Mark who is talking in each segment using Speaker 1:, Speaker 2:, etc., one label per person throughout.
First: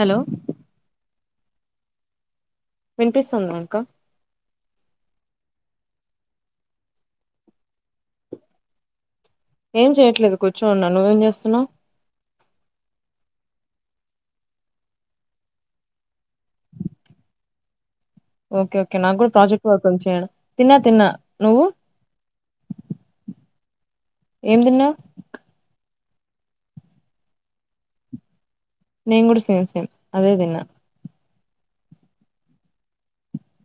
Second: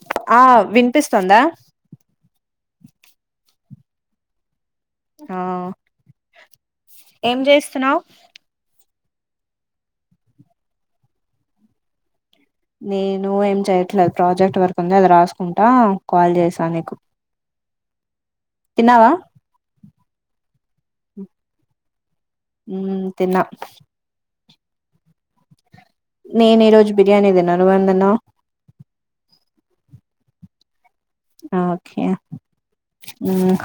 Speaker 1: Hello
Speaker 2: ఆ వినిపిస్తుంద
Speaker 1: వినిపిస్తుంద అక్క
Speaker 2: ఆ ఏం చేస్తున్నావ్
Speaker 1: ఏం చేయట్లేదు కూర్చోన్న నువ్వేం చేస్తున్నవ్
Speaker 2: నేను ఏం చెయట్లే ప్రాజెక్ట్ వర్క్ ఉంది అది రాసుకుంటా కాల్ చేస నీకు
Speaker 1: ఓకే ఓకే
Speaker 2: తిన్నావా
Speaker 1: నాకు కూడ ప్రాజెక్ట్ వర్క్ చేయడం తిన్నా తిన్నా నువ్వు
Speaker 2: ఉ తిన్న
Speaker 1: ఏం తిన్నావ్
Speaker 2: నేను ఈ రోజు బిర్యానీ తిన్నాను నువ్వేం తిన్నావ్
Speaker 1: నేను కూడ సేమ్ సేమ్ అదే తిన్నా
Speaker 2: ఓకే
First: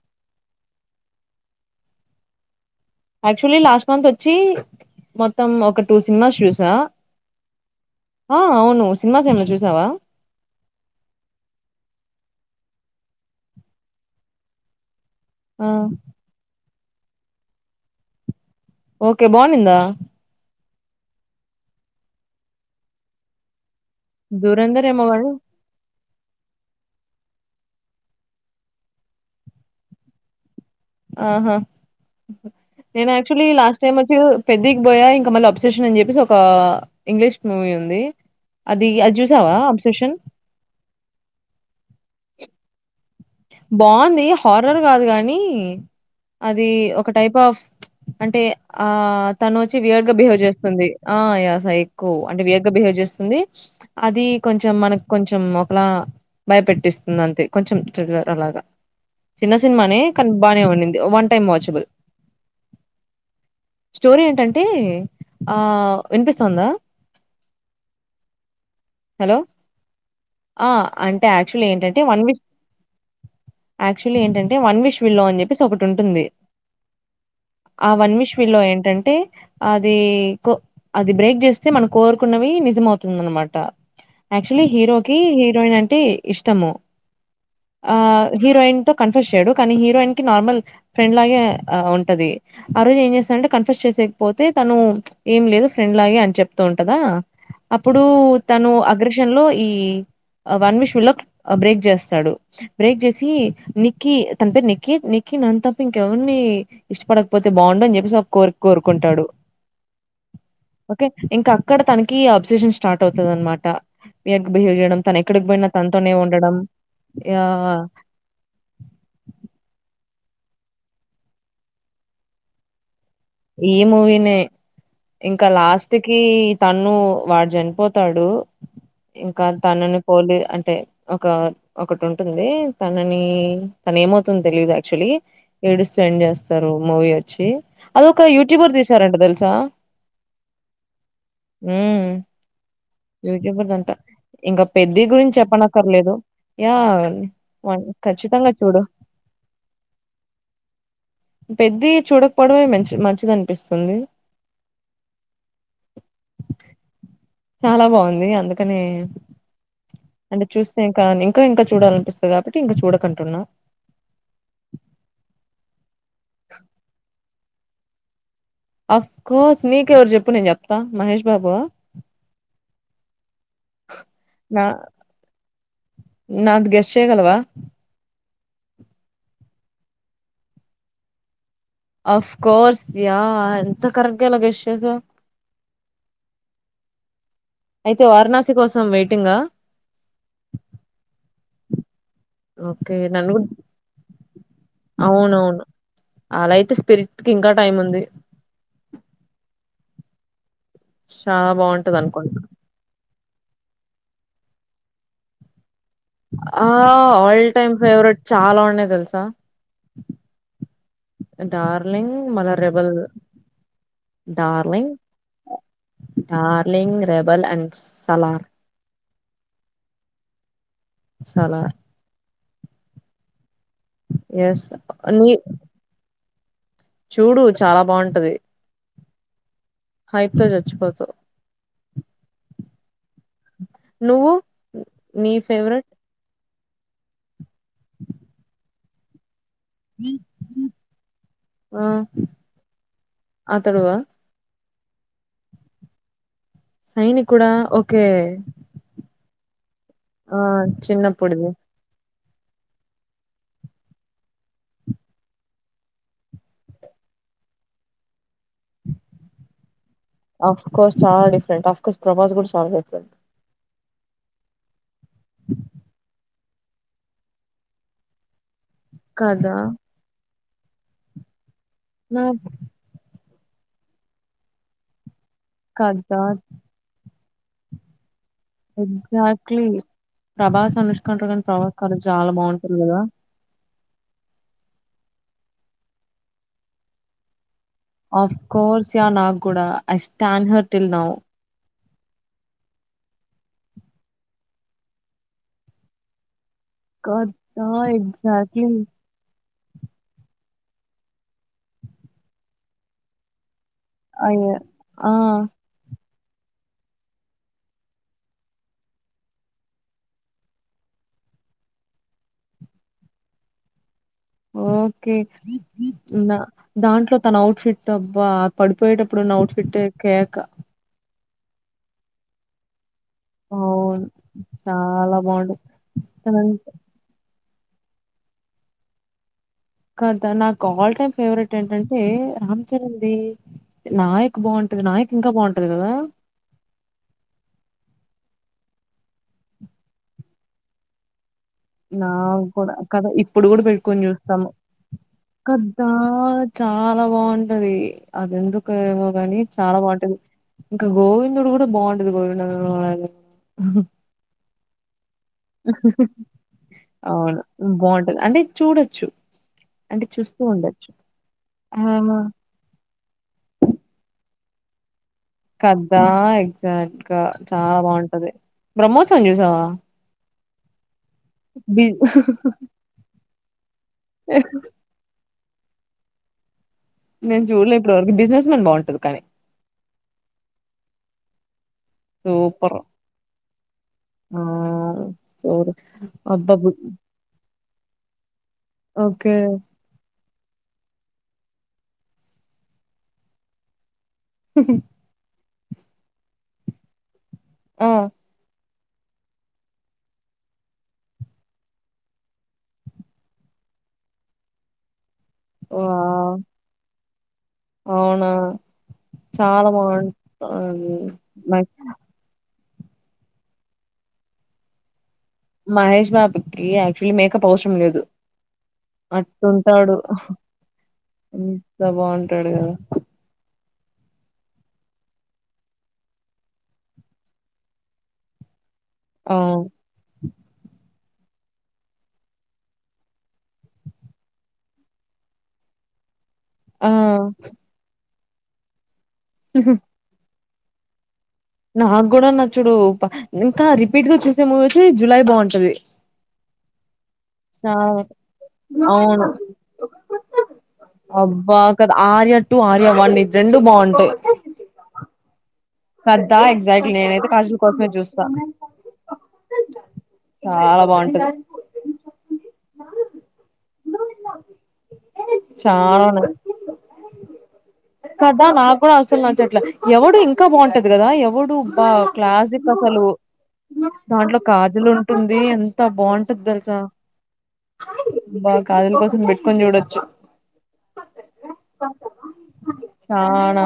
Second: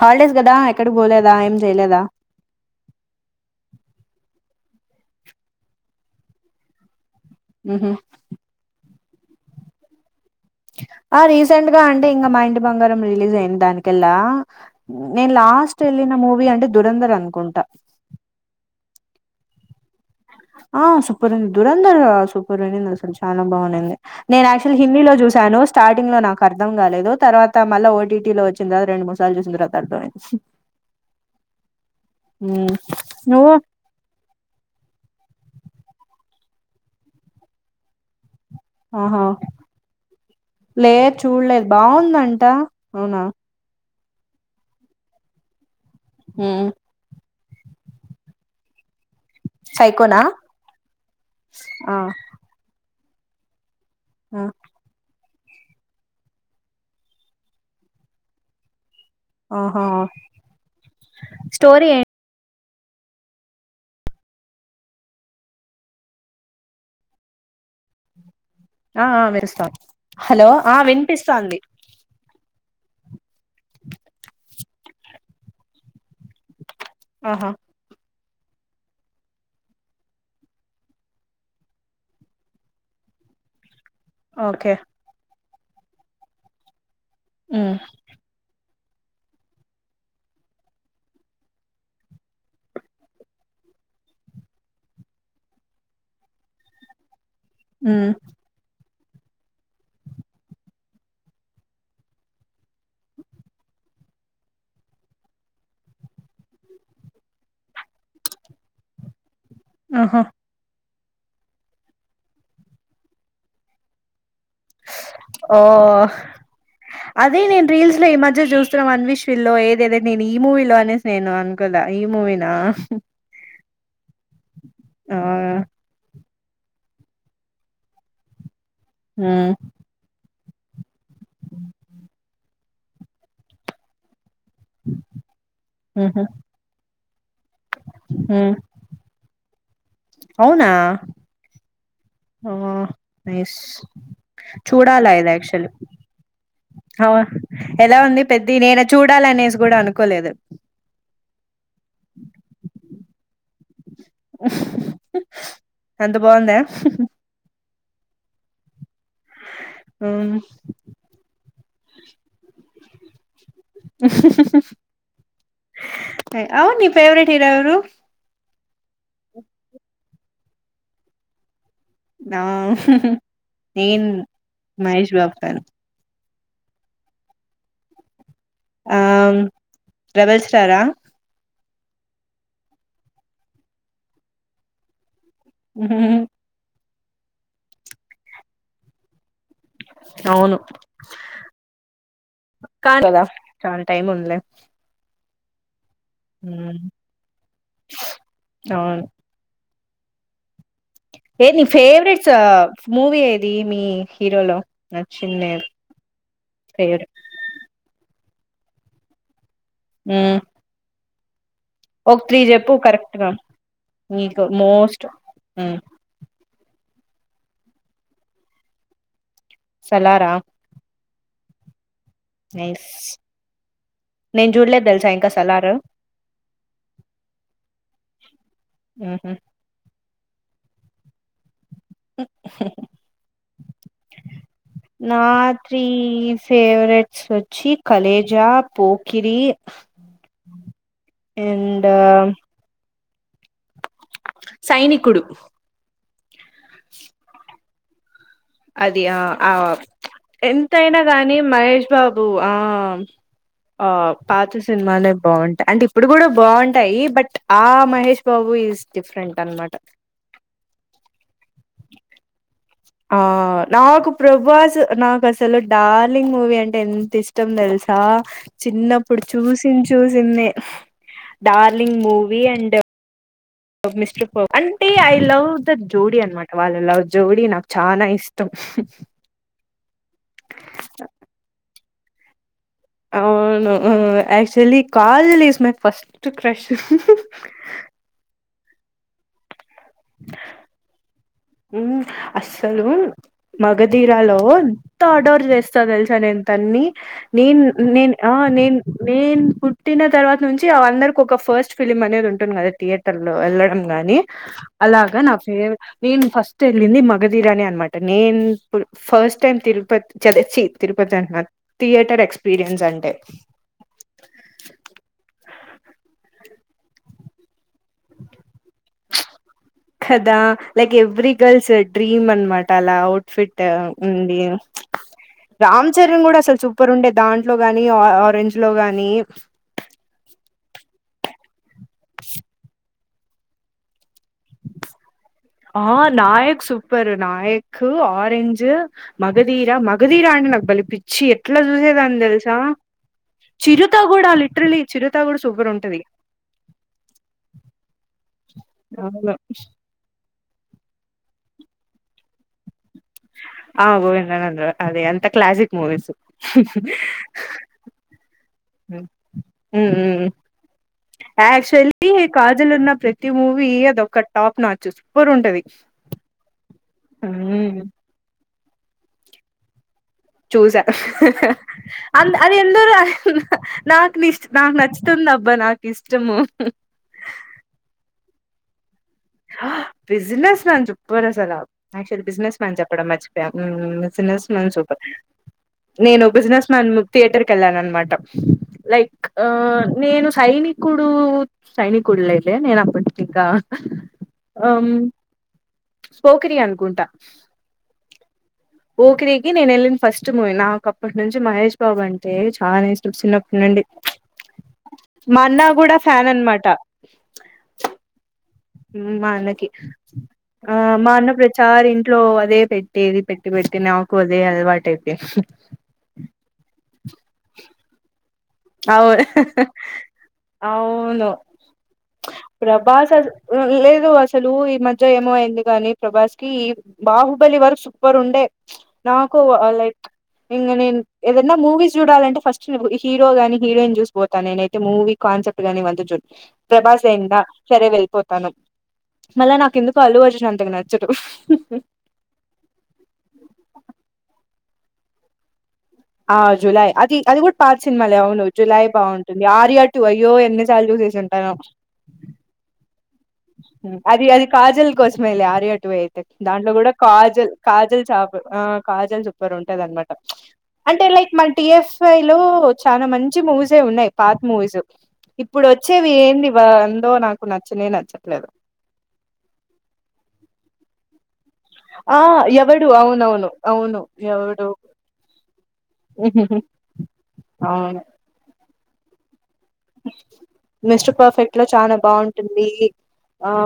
Speaker 2: హాలిడేస్ కదా ఎక్కడికి పోలేద ఏం చేయలేద
Speaker 1: యాక్చువల్లీ లాస్ట్ మంత్ వచ్చి మొత్తం ఒక టూ సినిమాస్ చూసా
Speaker 2: ఉహు
Speaker 1: ఆ అవును సినిమాస్ ఏమైన చూసావ
Speaker 2: ఆ రీసెంట్గా అంటే ఇంకా మా ఇంటి బంగారం రిలీజ్ అయింది దానికెల్లా నేన్
Speaker 1: ఆ
Speaker 2: లాస్ట్ ఏళ్ళిన మూవి అంటే దురంధర్ అన్కుంట
Speaker 1: ఓకే బానిందా
Speaker 2: ఆ సూపర్ ఉంది దురంధర్ సూపర్ ఉన్నింది అసలు చాలా బాఉన్నింది నేను యాక్చువల్
Speaker 1: దురంధర్ ఏమో
Speaker 2: హిందీలో
Speaker 1: గాని
Speaker 2: చూశాను స్టార్టింగ్ లో నాకు అర్థం కాలేదు తర్వాత మళ్ళ ఓటీటీలో వచ్చిన తర్వాత రెండు మూడు సార్లు చూసిన తర్వాత అర్థమైంది [inaudible]
Speaker 1: ఆహా
Speaker 2: ఉమ్
Speaker 1: నేను అక్చుయల్లీ
Speaker 2: నువ్వు
Speaker 1: లాస్ సమొచ్చ పెద్దికి పోయా ఇంకా మళ్ళీ అబ్సెషన్ అని చెప్పేసి ఒక ఇంగ్లీష్ మూవీ ఉంది అది అది చూసావా అబ్సెషన్
Speaker 2: లే చూడలేదు బాగుందంట అవునా
Speaker 1: బావుంది హారర్ కాదు కాని అది
Speaker 2: ఉమ్
Speaker 1: ఒక టైప్ ఆఫ్ అంటే ఆ తను వచ్చి వియర్డ్ గా
Speaker 2: సైకోనా
Speaker 1: బిహేవ్ చేస్తుంది ఆ ఇగ
Speaker 2: ఆ
Speaker 1: సైకో అంటే వియర్డ్ బిహేవ్ చేస్తుంది అది
Speaker 2: ఆ
Speaker 1: కొంచెం మన కొంచెం ఒకలా భయపెట్టిస్తుంది అంతే కొంచెం అలాగా చిన్న
Speaker 2: ఆహా
Speaker 1: సినిమానే కానీ బానే ఉన్నింది one time watchable
Speaker 2: a [inaudible]
Speaker 1: story ఏంటంటే ఆ వినిపిస్తుందా
Speaker 2: ఆ ఆ
Speaker 1: హలో!
Speaker 2: మెరుస్తా
Speaker 1: ఆ అంటే యాక్చువల్ ఏంటంటే వన్ వీక్ యాక్చువల్లీ ఏంటంటే వన్ విష్ విల్లో అని చెప్పేసి ఒకటి ఉంటుంది
Speaker 2: ఆహా
Speaker 1: ఆ వన్ విష్ విల్లో ఏంటంటే అది కో అది బ్రేక్ చేస్తే మనం కోరుకున్నవి నిజమవుతుందని అనమాట యాక్చువలీ
Speaker 2: ఓకే
Speaker 1: హీరోకి హీరోయిన్ అంటే ఇష్టము
Speaker 2: ఉమ్
Speaker 1: ఆ హీరోయిన్ తో కన్ఫిష్ చేయడు కానీ హీరోయిన్ కి నార్మల్ ఫ్రెండ్ లాగే ఆ ఉంటది ఆ రోజు ఏం చేస్తానంటే కన్ఫ్యూస్ చేసయకపోతే తను ఏం లేదు ఫ్రెండ్ లాగా అని చెప్తూ ఉంటదా అప్పుడు
Speaker 2: ఉమ్
Speaker 1: తను అగ్రషన్ లో ఈ వన్ విష్ విలో బ్రేక్ చేస్తాడు. బ్రేక్ చేసి నిక్కీ తన పేరు నిక్కీ నిక్కీ నన్ను తప్ప ఇంకెవరిని ఇష్టపడకపోతే బాగుండు అని చెప్పేసి ఒక కోరిక కోరుకుంటాడు.
Speaker 2: ఆహా
Speaker 1: ఓకే ఇంకా అక్కడ తనకి అబ్సేషన్ స్టార్ట్ అవుతుంది అనమాట య బిహేవ్ చేయడం తనెక్కడికి
Speaker 2: ఓ
Speaker 1: పోయినా తనతోనే ఉండడం.
Speaker 2: అదే నేను
Speaker 1: యాహ్!
Speaker 2: రీల్స్ లో ఈ మధ్య చూస్తున్నాం అన్విష సిలో ఏదేది నేను ఈ మూవీలో అనేసి నేను అనుకోలే ఈ మూవీ నా
Speaker 1: ఈ మూవీనే
Speaker 2: ఆ
Speaker 1: ఇంకా లాస్ట్ ఇతకి తను వాడు చనిపోతాడు ఇంకా
Speaker 2: హ్మ్
Speaker 1: తనను పోలి అంటే ఒక ఒకటి ఉంటుంది తనని తను ఏమవుతుంది తెలీదు యాక్చుయలీ ఏడిస్తే ఏం
Speaker 2: ఊహూ
Speaker 1: చేస్తారు మూవీ వచ్చి అది ఒక
Speaker 2: హ్మ్
Speaker 1: యూట్యూబర్ తీసారంట తెలుసా
Speaker 2: అవునా
Speaker 1: మ్
Speaker 2: ఆ నైస్
Speaker 1: యూట్యూబర్ అంత ఇంకా పెద్దీ
Speaker 2: చూడాలా ఇది
Speaker 1: గురించి
Speaker 2: యాక్చువల్లీ
Speaker 1: చెప్పనక్కరలేదు యా
Speaker 2: అవ
Speaker 1: వన్
Speaker 2: ఎలా ఉంది
Speaker 1: ఖచ్చితంగా
Speaker 2: పెద్ది నేను
Speaker 1: చూడు
Speaker 2: చూడాలనేసి కూడా అనుకోలేదు
Speaker 1: పెద్ది చూడకపోవడమే మంచి మంచిదనిపిస్తుంది.
Speaker 2: అంత బావుందా
Speaker 1: చాలా బాంది అందుకనే
Speaker 2: హ్మ్
Speaker 1: అంటే చూస్సెక ఇంకా ఇంకా చూడాలనిపిస్తుంది కాబట్టి ఇంకా చూడకంటున్నా
Speaker 2: అవును నీ ఫేవరెట్ హీరో ఎవరు
Speaker 1: అఫ్కోర్స్ నీకెవరు చెప్పు నేను చెప్తా మహేష్ బాబా
Speaker 2: అ నేన్
Speaker 1: నా
Speaker 2: మహేష్ బాబు ఫ్యాన్
Speaker 1: నాది గెస్ట్ చేయగలవా
Speaker 2: ఆమ్ రెబల్ స్టారా
Speaker 1: అఫ్కోర్స్ యా అంత కరెక్ట్గా ఎలా గెస్ చేసావ్
Speaker 2: మహాహా
Speaker 1: అయితే వారణాసి కోసం వేయిటింగా
Speaker 2: అవును
Speaker 1: ఓకే
Speaker 2: కాని కద
Speaker 1: నన్ను కూడా
Speaker 2: చానా టైమ్ ఉందిలే
Speaker 1: అవునవును అలా అయితే
Speaker 2: ఉమ్,
Speaker 1: స్పిరిట్కి ఇంకా టైం ఉంది
Speaker 2: అవును ఏ
Speaker 1: చాలా
Speaker 2: నీ
Speaker 1: బాగుంటది
Speaker 2: ఫేవరెట్స్
Speaker 1: అనుకుంటా
Speaker 2: ఆ మూవీ ఏది మీ హీరోలో నచ్చింది
Speaker 1: ఆ
Speaker 2: ఫేవరెట్
Speaker 1: ఆల్ టైమ్ ఫేవరెట్ చాలా ఉన్నాయి తెలుసా
Speaker 2: హ్మ్
Speaker 1: డార్ లింగ్ మల్ల
Speaker 2: చెప్పు
Speaker 1: రెబల్
Speaker 2: కరెక్ట్ గా నీకు
Speaker 1: darling
Speaker 2: most um,
Speaker 1: darling rebel and Salaar
Speaker 2: సలారా
Speaker 1: సలార్
Speaker 2: నైస్ నేను
Speaker 1: ఎస్
Speaker 2: చూడ్లే తెలుసా ఇంకా
Speaker 1: నీ
Speaker 2: సలారు
Speaker 1: చూడు చాలా బావుంటది
Speaker 2: ఉహు.
Speaker 1: హైతో చచ్చిపోతవ్ నువ్వు నీ
Speaker 2: నాత్రీ
Speaker 1: ఫేవరెట్
Speaker 2: ఫేవరెట్స్ వచ్చి కలేజ పోకిరి అండ్
Speaker 1: అతడు ఆ
Speaker 2: సైనికుడు
Speaker 1: సైనికుడా ఒకే
Speaker 2: అది ఆ ఆ ఎంతయినా గాని
Speaker 1: చిన్నప్పుడుది
Speaker 2: మహేష్ బాబు ఆ ఆ పాత సినిమానే బావుంటాయి అంటే ఇప్పుడు కూడా బావుంటాయి బట్ ఆ మహేష్ బాబు ఈస్ డిఫరెంట్ అనమాట
Speaker 1: అఫ్కోర్స్ చాలా డిఫరెంట్ ఆఫ్కోర్స్ ప్రభస్ కూడా చాలా డిఫెంట్
Speaker 2: ఆ నాకు ప్రభాస్ నాకు అసలు డార్లింగ్ మూవీ అంటే ఎంత ఇష్టం తెలుసా చిన్నప్పుడు
Speaker 1: కదా
Speaker 2: చూసిన్ చూసినే డార్లింగ్
Speaker 1: నా
Speaker 2: మూవీ అండ్ మిస్టర్ పర్ఫెక్ట్ అంటే ఐ లవ్ ద జోడీ
Speaker 1: కదా
Speaker 2: అనమాట వాళ్ళ లవ్ జోడీ నాకు చాలా ఇష్టం
Speaker 1: ఎగ్జాక్ట్లీ ప్రభాస్ అనుష్క ఉంటారు కానీ ప్రభాస్ కద చాలా బావుంటుందిగ
Speaker 2: అవును actually Kajol is my first crush
Speaker 1: of course yeah నా కూడా I stand her till now
Speaker 2: um అస్సలు మగధీరాలో ఎంత ఆర్డోర్ చేస్తా తెలుసా తన్ని నేన్
Speaker 1: కదా
Speaker 2: నేన్ ఆ
Speaker 1: ఎగ్జాక్ట్లీ
Speaker 2: నేన్ నేన్ పుట్టిన తర్వాత నుంచి అ అందరిక ఒక ఫస్ట్ ఫిలిమ్ అనేది ఉంటుంది కదా థియే టర్లో వెళ్ళడం గాని అలాగా నా ఫె నేన్ నేను ఫస్ట్ ఎళ్ళింది మగధీరానే అనమాట నేన్ ఇప్పుడ్ ఫస్ట్ టైమ్ తిరుపతి చ చ్చి తిరుపతి అంటు థియేటర్ ఎక్స్పీరియన్స్ అంటే
Speaker 1: ఓకే దాంట్లో తన అఔట్ఫిట్ డబ్బా పడిపోయేటప్పుడు అవుట్ ఫిట్
Speaker 2: కదా
Speaker 1: కేక
Speaker 2: లైక్ ఎవ్రీ గర్ల్స్ డ్రీమ్ అనమాట అలా ఫిట్
Speaker 1: అవును
Speaker 2: ఉంది
Speaker 1: చాలా బాగుంటది.
Speaker 2: రామ్ చరణ్ కూడా అసలు
Speaker 1: తనంత
Speaker 2: సూపర్ ఉండే దాం లో గాని ఆరెంజ్ లో గాని
Speaker 1: కా నాకు ఆల్ టైమ్ ఫేవరెట్ ఏంటంటే రామ్ చరణ్ నాయక్ బాగుంటది నాయక్ ఇంకా బాగుంట
Speaker 2: ఆ నాయక్ సుప్ ఇరు నాయకు ఆరెంజు మగధీర మగధీరా నాకు బాలే పి చి ఎట్లా చూసేదాని
Speaker 1: నాకు
Speaker 2: తెలుసా
Speaker 1: కూడా కథ ఇప్పుడు కూడా
Speaker 2: చిరుత
Speaker 1: పెట్టుకొని
Speaker 2: కూడా
Speaker 1: చూస్తాము.
Speaker 2: లిటరలీ చిరుత కూడా సూపర్
Speaker 1: కదా!
Speaker 2: ఉంటది
Speaker 1: చాలా బాగుంటది అది ఎందుకుమో
Speaker 2: అవును
Speaker 1: గాని చాలా బాగుంటది ఇంకా గోవిందుడు కూడా బాగుండది గోవింద
Speaker 2: ఆ గోవిందనంద అదే ఎంత క్లాసిక్ మూవీసు
Speaker 1: అవును. బాగుంటది అంటే చూడొచ్చు.
Speaker 2: ఉ
Speaker 1: అంటే
Speaker 2: ఉఉ
Speaker 1: చూస్తూ ఉండొచ్చు.
Speaker 2: యాక్చువల్లీ కా
Speaker 1: ఆ!
Speaker 2: ప్రజలున్న ప్రతి మూవీ అదొ ఒక టాప్ నచ్చు సూపర్ ఉంటది
Speaker 1: ఎగ్జాక్ట్ గా చాలా
Speaker 2: హ్మ్
Speaker 1: బాగుంటది బ్రహ్మోత్సవం చూసావా
Speaker 2: చూసా
Speaker 1: బి
Speaker 2: అ అది ఎందరు నాకు నీ నాకు నచ్చ అందబ్బా నాకు ఇష్టము
Speaker 1: నేను చూడలే ఇప్పటివరకు బిజినెస్ మన్ బాగుంటది కానీ
Speaker 2: ఆ business [unintelligible] actually business men
Speaker 1: super
Speaker 2: చెప్పడం మర్చిపోయా
Speaker 1: ఆ
Speaker 2: సూపర్
Speaker 1: సూర్
Speaker 2: నేను బిజినెస్
Speaker 1: అబ్బబ్బు
Speaker 2: మెన్ థియేటర్ కి వెళ్ళాను అనమాట లైక్
Speaker 1: ఓకే
Speaker 2: ఆ నేను సైని కుడు సైని కు ఉళ్ల ఇతే నేన్ అప్పంటంకా ఆ పోకిరి అనుకుంటా
Speaker 1: ఆ
Speaker 2: ఓరికి నేను వెళ్ళిన ఫస్ట్ మూవీ నాకు అప్పటి నుంచి మహేష్ బాబు అంటే చాలా ఇష్టం చిన్న నుండి మా అన్న కూడా ఫ్యాన్
Speaker 1: వావ్
Speaker 2: అనమాటా
Speaker 1: అవునా
Speaker 2: మా అన్నకి
Speaker 1: చాలా
Speaker 2: ఆ
Speaker 1: బాగుంటాది
Speaker 2: మా అన్న ప్రచారిం ఇంట్లో అదే పెట్టిది పెట్టి పెట్టి నాకు అదే అలవాటు అయిపోయింది
Speaker 1: మహేష్ బాబుకిి యాక్చువల్లీ మేకప్ అవసరం లేదు
Speaker 2: అవును
Speaker 1: అట్టుంటాడు
Speaker 2: అవును
Speaker 1: ఎంత బాగుంటాడు కదా
Speaker 2: ప్రభాస్ అస లేదు అసలు ఈ మధ్య ఏమో అయింది కాగానీ ప్రభాస్ కి బాహుబలి వరకు సుపర్ ఉండే
Speaker 1: ఆ
Speaker 2: నాకు లైక్ ఇం నేను ఏదన్నా మూవీస్ చూడాలంటే ఫస్ట్ హీరో గానీ హీరోయిన్ చూసి పోతాను నేనైతే మూవీ కాన్సెప్ట్ నీ వంచు
Speaker 1: ఆ
Speaker 2: ప్రభాస్ సన్ సరే వెళ్ళిపోతాను మళ్ళా నాకు ఎందుకు అల్లు అర్జున్ అంతకు నచ్చడు
Speaker 1: నాకు కూడా నచ్చుడు ఇంకా రిపీట్ గా చూసే మూవీ వచ్చి జులై బాగుంటది
Speaker 2: ఆ జులై అది అది కూడా పాార్
Speaker 1: చాలా
Speaker 2: సినిమా లేవును జులై
Speaker 1: అవును
Speaker 2: బాగుంటుంది ఆర్యా టు అయ్యో ఎన్నిసార్లు చూసే ఉంటా
Speaker 1: అబ్బా కదా ఆర్య టు ఆర్య వన్ ఇ
Speaker 2: అది అది కాజల్ కోసమేలే ఆర్యా టు వేయిట్
Speaker 1: కదా
Speaker 2: దాంట్లో కూడా
Speaker 1: ఎగ్జాక్ట్లీ నేనైతే
Speaker 2: కాజల్
Speaker 1: కోసమే
Speaker 2: కాజల్
Speaker 1: చూస్తా
Speaker 2: చాపర్ కాజల్ సూపర్ ఉంటది అన్నమా
Speaker 1: చాలా
Speaker 2: అంటే
Speaker 1: బాగుంటది
Speaker 2: లైక్ మన టిఎఫ్ఐ లో చాలా మంచి మూవీస్ ఏ ఉన్నాయి పాత్ మూవీస్ ఇప్పుడు
Speaker 1: చాలా
Speaker 2: వచ్చేవి
Speaker 1: ఉన్నాయి
Speaker 2: ఏంటి వా అందో నాకు నచ్చనే నచ్చట్లే
Speaker 1: కదా నాకు కూడా అసలు నచ్చట్లే ఎవడు ఇంకా బాగుంటది కదా ఎవడు వావ్
Speaker 2: ఆ!
Speaker 1: క్లాసిక్
Speaker 2: 'ఎవడు'
Speaker 1: అసలు
Speaker 2: అవునవును. అవును.
Speaker 1: దాంట్లో
Speaker 2: 'ఎవడు'
Speaker 1: కాజల్ ఉంటుంది ఎ త బాగుంటుంది
Speaker 2: హుహుహు.
Speaker 1: తెలుసా
Speaker 2: అవును
Speaker 1: బా కాజల్ కోసం పెట్టుకొని చూడొ
Speaker 2: మిస్టర్ పర్ఫెక్ట్ లో చానా బాగుంటుంది ఆ
Speaker 1: చానా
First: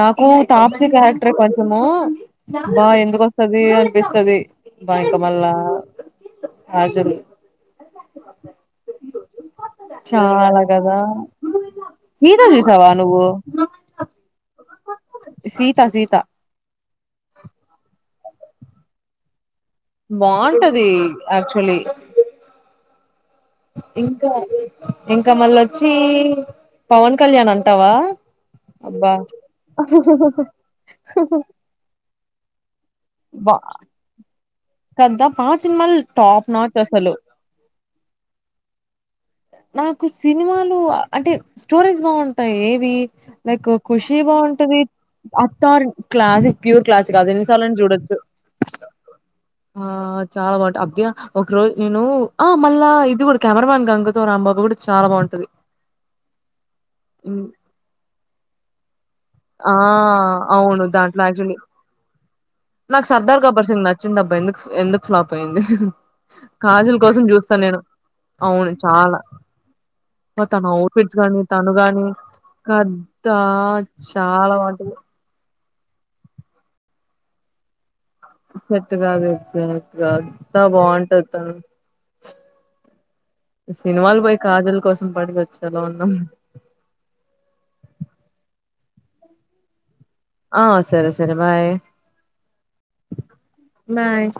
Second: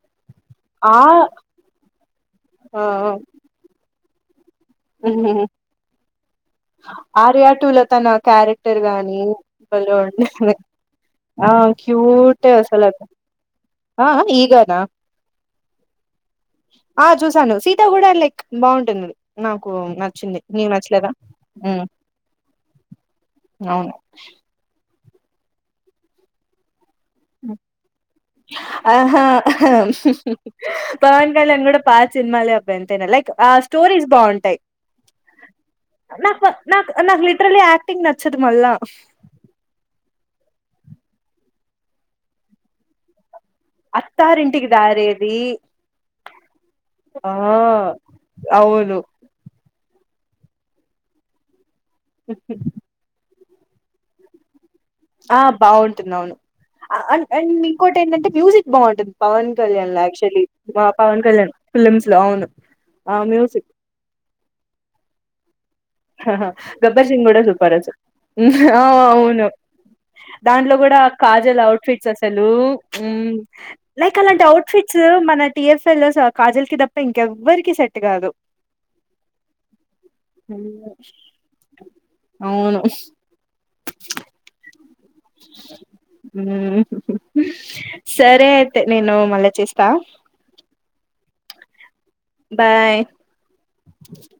Speaker 1: నాకు తాప్సీ క్యారెక్టర్ కొంచము
Speaker 2: ఆ!
Speaker 1: బా ఎందుకోస్తది అనిపిస్తది వా ఇంకా
Speaker 2: ఆ!
Speaker 1: మళ్ళ
Speaker 2: ఆర్య టూలో తన క్యారెక్టర్ గాని భలే ఉంది
Speaker 1: ఆలగదా
Speaker 2: ఆ క్యూట్ అసలా ఆ ఆ ఈ
Speaker 1: సీత సీత
Speaker 2: ఆ చూసాను సీత కూడా లైక్ బాగుంటుంది నాకు నచ్చింది నీకు
Speaker 1: బాగుంటది
Speaker 2: నచ్చలేదా ఉ
Speaker 1: యాక్చువలీ ఇంకా ఇంకా మళ్ళొచ్చి పవన్ కళ్యాణ్ అంటావా అబ్బా
Speaker 2: ఆహా పవన్ కళ్యాణ్ కూడా పాత సినిమాలే ఎంతైన లైక్
Speaker 1: బా
Speaker 2: స్టోరీస్ బాగుంటాయి
Speaker 1: కదా పాత సినిమాలు
Speaker 2: నాక్
Speaker 1: టాప్ నాచ్ అసలు
Speaker 2: నాకు లి ట్రల్లి ఆక్టింగ్ నచ్చదు మళ్ళ
Speaker 1: నాకు సినిమాలు అంటే స్టోరీస్ బాగుంటాయి ఏవి లైక్ ఖుషి
Speaker 2: అత్తారింటికి
Speaker 1: బాగుంటది
Speaker 2: దారేది
Speaker 1: అత్త క్లాసిక్ ప్యూర్ క్లాసిక్
Speaker 2: ఆ
Speaker 1: అది ఎన్ని సార్లైనా చూడొచ్చు
Speaker 2: అవును
Speaker 1: ఆ చాలా బాట అబ్య ఒక రోజు నేను ఆ మళ్ళా ఇది కూడా కెమెరామ్యాన్ గంగ తో రాంబాబు చాలా
Speaker 2: ఆ
Speaker 1: బావుంటది.
Speaker 2: బాగుంటుంది అవును
Speaker 1: హ్మ్.
Speaker 2: అండ్ ఇంకోటి ఏంటంటే మ్యూజిక్ బాగుంటుంది పవన్
Speaker 1: ఆ!
Speaker 2: కళ్యాణ్ లో యాక్చువల్లీ
Speaker 1: అవును.
Speaker 2: మా
Speaker 1: దాంట్లో
Speaker 2: పవన్ కళ్యాణ్
Speaker 1: యాక్చువల్లీ
Speaker 2: ఫిలిమ్స్ లో అవును ఆ మ్యూజిక్
Speaker 1: వచ్చింది అబ్బా ఎందుకు ఎందుకు ఫ్లాప్ అయ్యింది
Speaker 2: హా గబ్బర్ సింగ్ కూడా సూపర్ అసలు
Speaker 1: అవును.
Speaker 2: ఆ
Speaker 1: చాలా.
Speaker 2: అవును
Speaker 1: తన
Speaker 2: దాంట్లో గూడా
Speaker 1: ఔట్‌ఫిట్స్ గాని,
Speaker 2: కాజల్
Speaker 1: తను గాని,
Speaker 2: అవుట్ఫిట్స్ అసలు
Speaker 1: కథ
Speaker 2: హుమ్ లైక్ అలాంటి
Speaker 1: చాలా
Speaker 2: అవుట్
Speaker 1: బావుంటది.
Speaker 2: ఫిట్స్ మన టిఎఫ్ఎ లో కాజల్ కి తప్ప ఇంకెవ్వరికి సెట్టు కాదు
Speaker 1: సెట్ కాదు సెట్ కా ఎంత
Speaker 2: హ్మ్.
Speaker 1: బాగుంటది తను
Speaker 2: అవును
Speaker 1: సినిమాలు పోయి కాజల్ కోసం పడిసచ్చేలా ఉన్నాం
Speaker 2: హుమ్ సరే అయితే నేను మళ్ళ చేస్తా
Speaker 1: ఆ సరే సరే బాయ్
Speaker 2: బాయ్
Speaker 1: బాయ్